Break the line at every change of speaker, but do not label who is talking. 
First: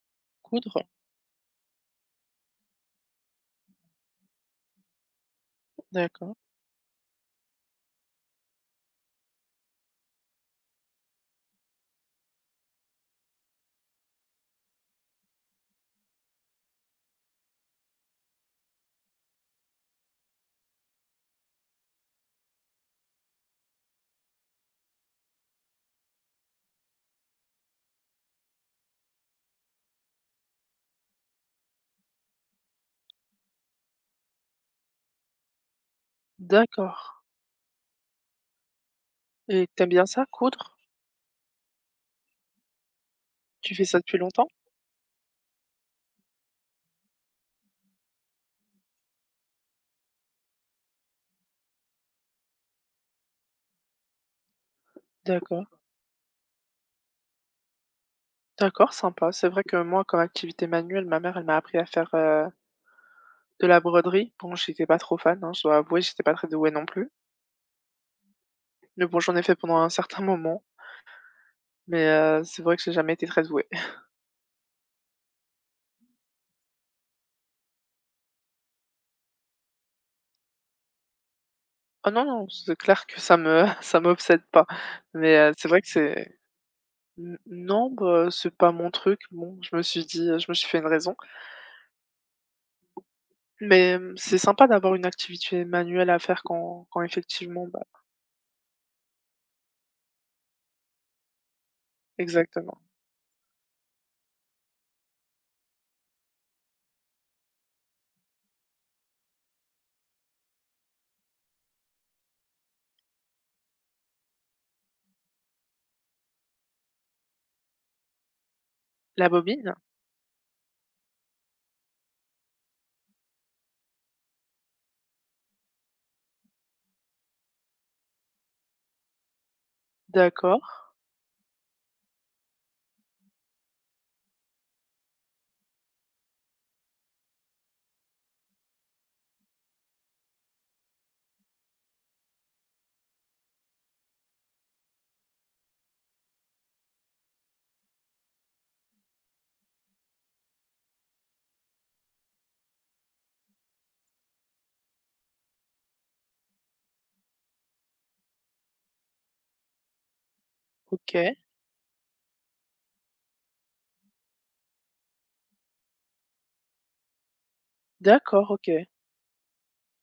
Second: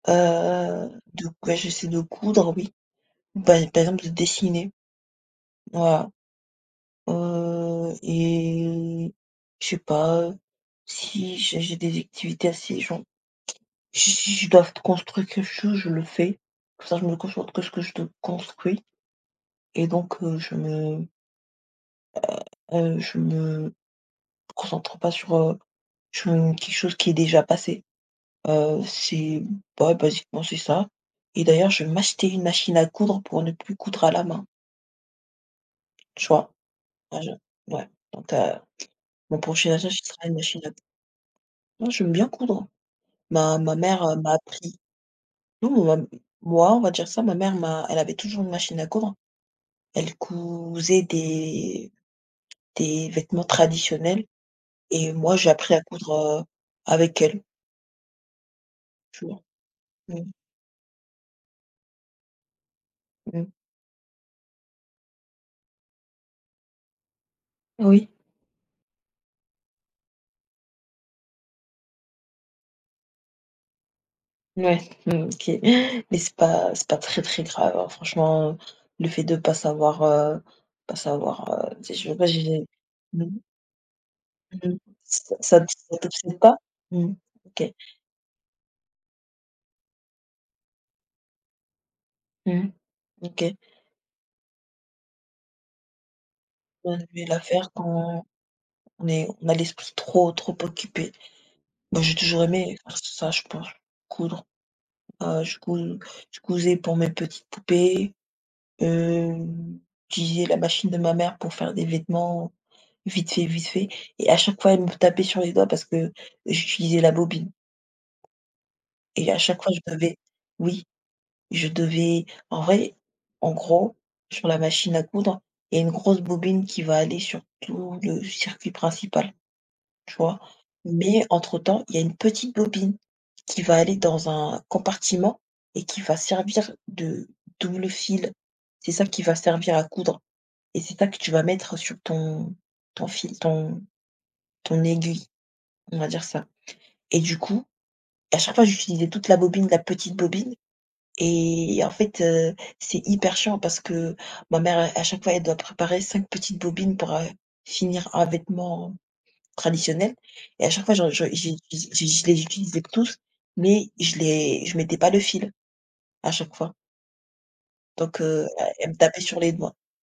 Coudre.
Heu, de ben, j'essaie de coudre, oui. Bah à terme de dessiner. Voilà,
D'accord.
heu et je sais pas, heu, si j'ai j'ai des activités, assez genre si si je dois f construire quelque chose, je le fais, comme ça, je me concentre que ce que je te construis et donc, heu, je me heu heu je me, heu, concentre pas sur, heu, sur une quelque chose qui est déjà passé, heu, c'est bah ouais, basiquement, c'est ça et d'ailleurs, je vais m'acheter une machine à coudre pour ne plus coudre à la main. Tu vois?
D'accord.
À je ouais, donc ta mon
Et
prochain
tu aimes
achat, ce
bien ça,
sera une machine à
coudre?
Non, j'aime bien coudre. Ma
Tu
ma
fais ça
mère, heu,
depuis
m'a
longtemps?
appris. Non ou même, m moi on va dire ça, ma mère m'a elle avait toujours une machine à coudre. Elle cousait des des vêtements traditionnels et moi j'ai
D'accord.
appris à coudre, heu, avec elle.
D'accord,
Tu
sympa.
vois?
C'est vrai que moi comme
Mmh.
activité manuelle, ma mère elle m'a appris à faire, heu
Mmh.
de la broderie donc j'étais pas trop fan, hein, je dois avouer, j'étais pas très douée non plus.
Oui.
Mais bon, j'en ai fait pendant un certain moment mais heu, c'est vrai que j'ai jamais été très douée.
Ouais, mmh, OK. Mais c'est pas c'est pas très, très grave, hein, franchement, le fait de pas savoir, heu, pas savoir, heu, tu sais,
Ah
je veux
non
pas
non,
j'ai
c'est clair que ça
mmh?
me ça m'obsède pas.
Mmh mh, ça
Mais heu,
ça
c'est
t
vrai que
ça
c'est
t'obsède pas? Mmh mh.
n
OK.
non bah, c'est pas mon truc, bon je me suis dit heu, je me suis fait une raison.
Mmh mh. OK.
Mais mmh, c'est sympa d'avoir une activité manuelle à faire quand
On
quand
devait la
effectivement,
faire
bah
quand on est on a l'esprit trop trop occupé. Moi j'ai toujours aimé,
Exactement.
faire ça je pense, coudre. Heu, je cous je cousais pour mes petites poupées, hem, j'utilisais la machine de ma mère pour faire des vêtements, vite fait, vite fait et à chaque fois elle me tapait sur les doigts parce que j'utilisais la bobine.
La
Et à chaque fois
bobine?
je devais oui, je devais en vrai, en gros, sur la machine à coudre, il y a une grosse bobine qui va aller sur tout le circuit principal. Tu vois?
D'accord.
Mais entre temps, il y a une petite bobine qui va aller dans un compartiment et qui va servir de double fil. C'est ça qui va servir à coudre et c'est ça que tu vas mettre sur ton ton fil ton ton aiguille, on va dire ça. Et du coup, à chaque fois j'utilisais toute la bobine de la petite bobine et en fait, heu, c'est hyper chiant parce que ma mère à à chaque fois elle doit préparer 5 petites bobines pour, heu, finir un vêtement traditionnel et à chaque fois, je je
OK.
ji ji je les utilisais les tous, mais je les je mettais pas le fil, à chaque fois. Donc heu,
D'accord OK.
elle elle me tapait sur les doigts.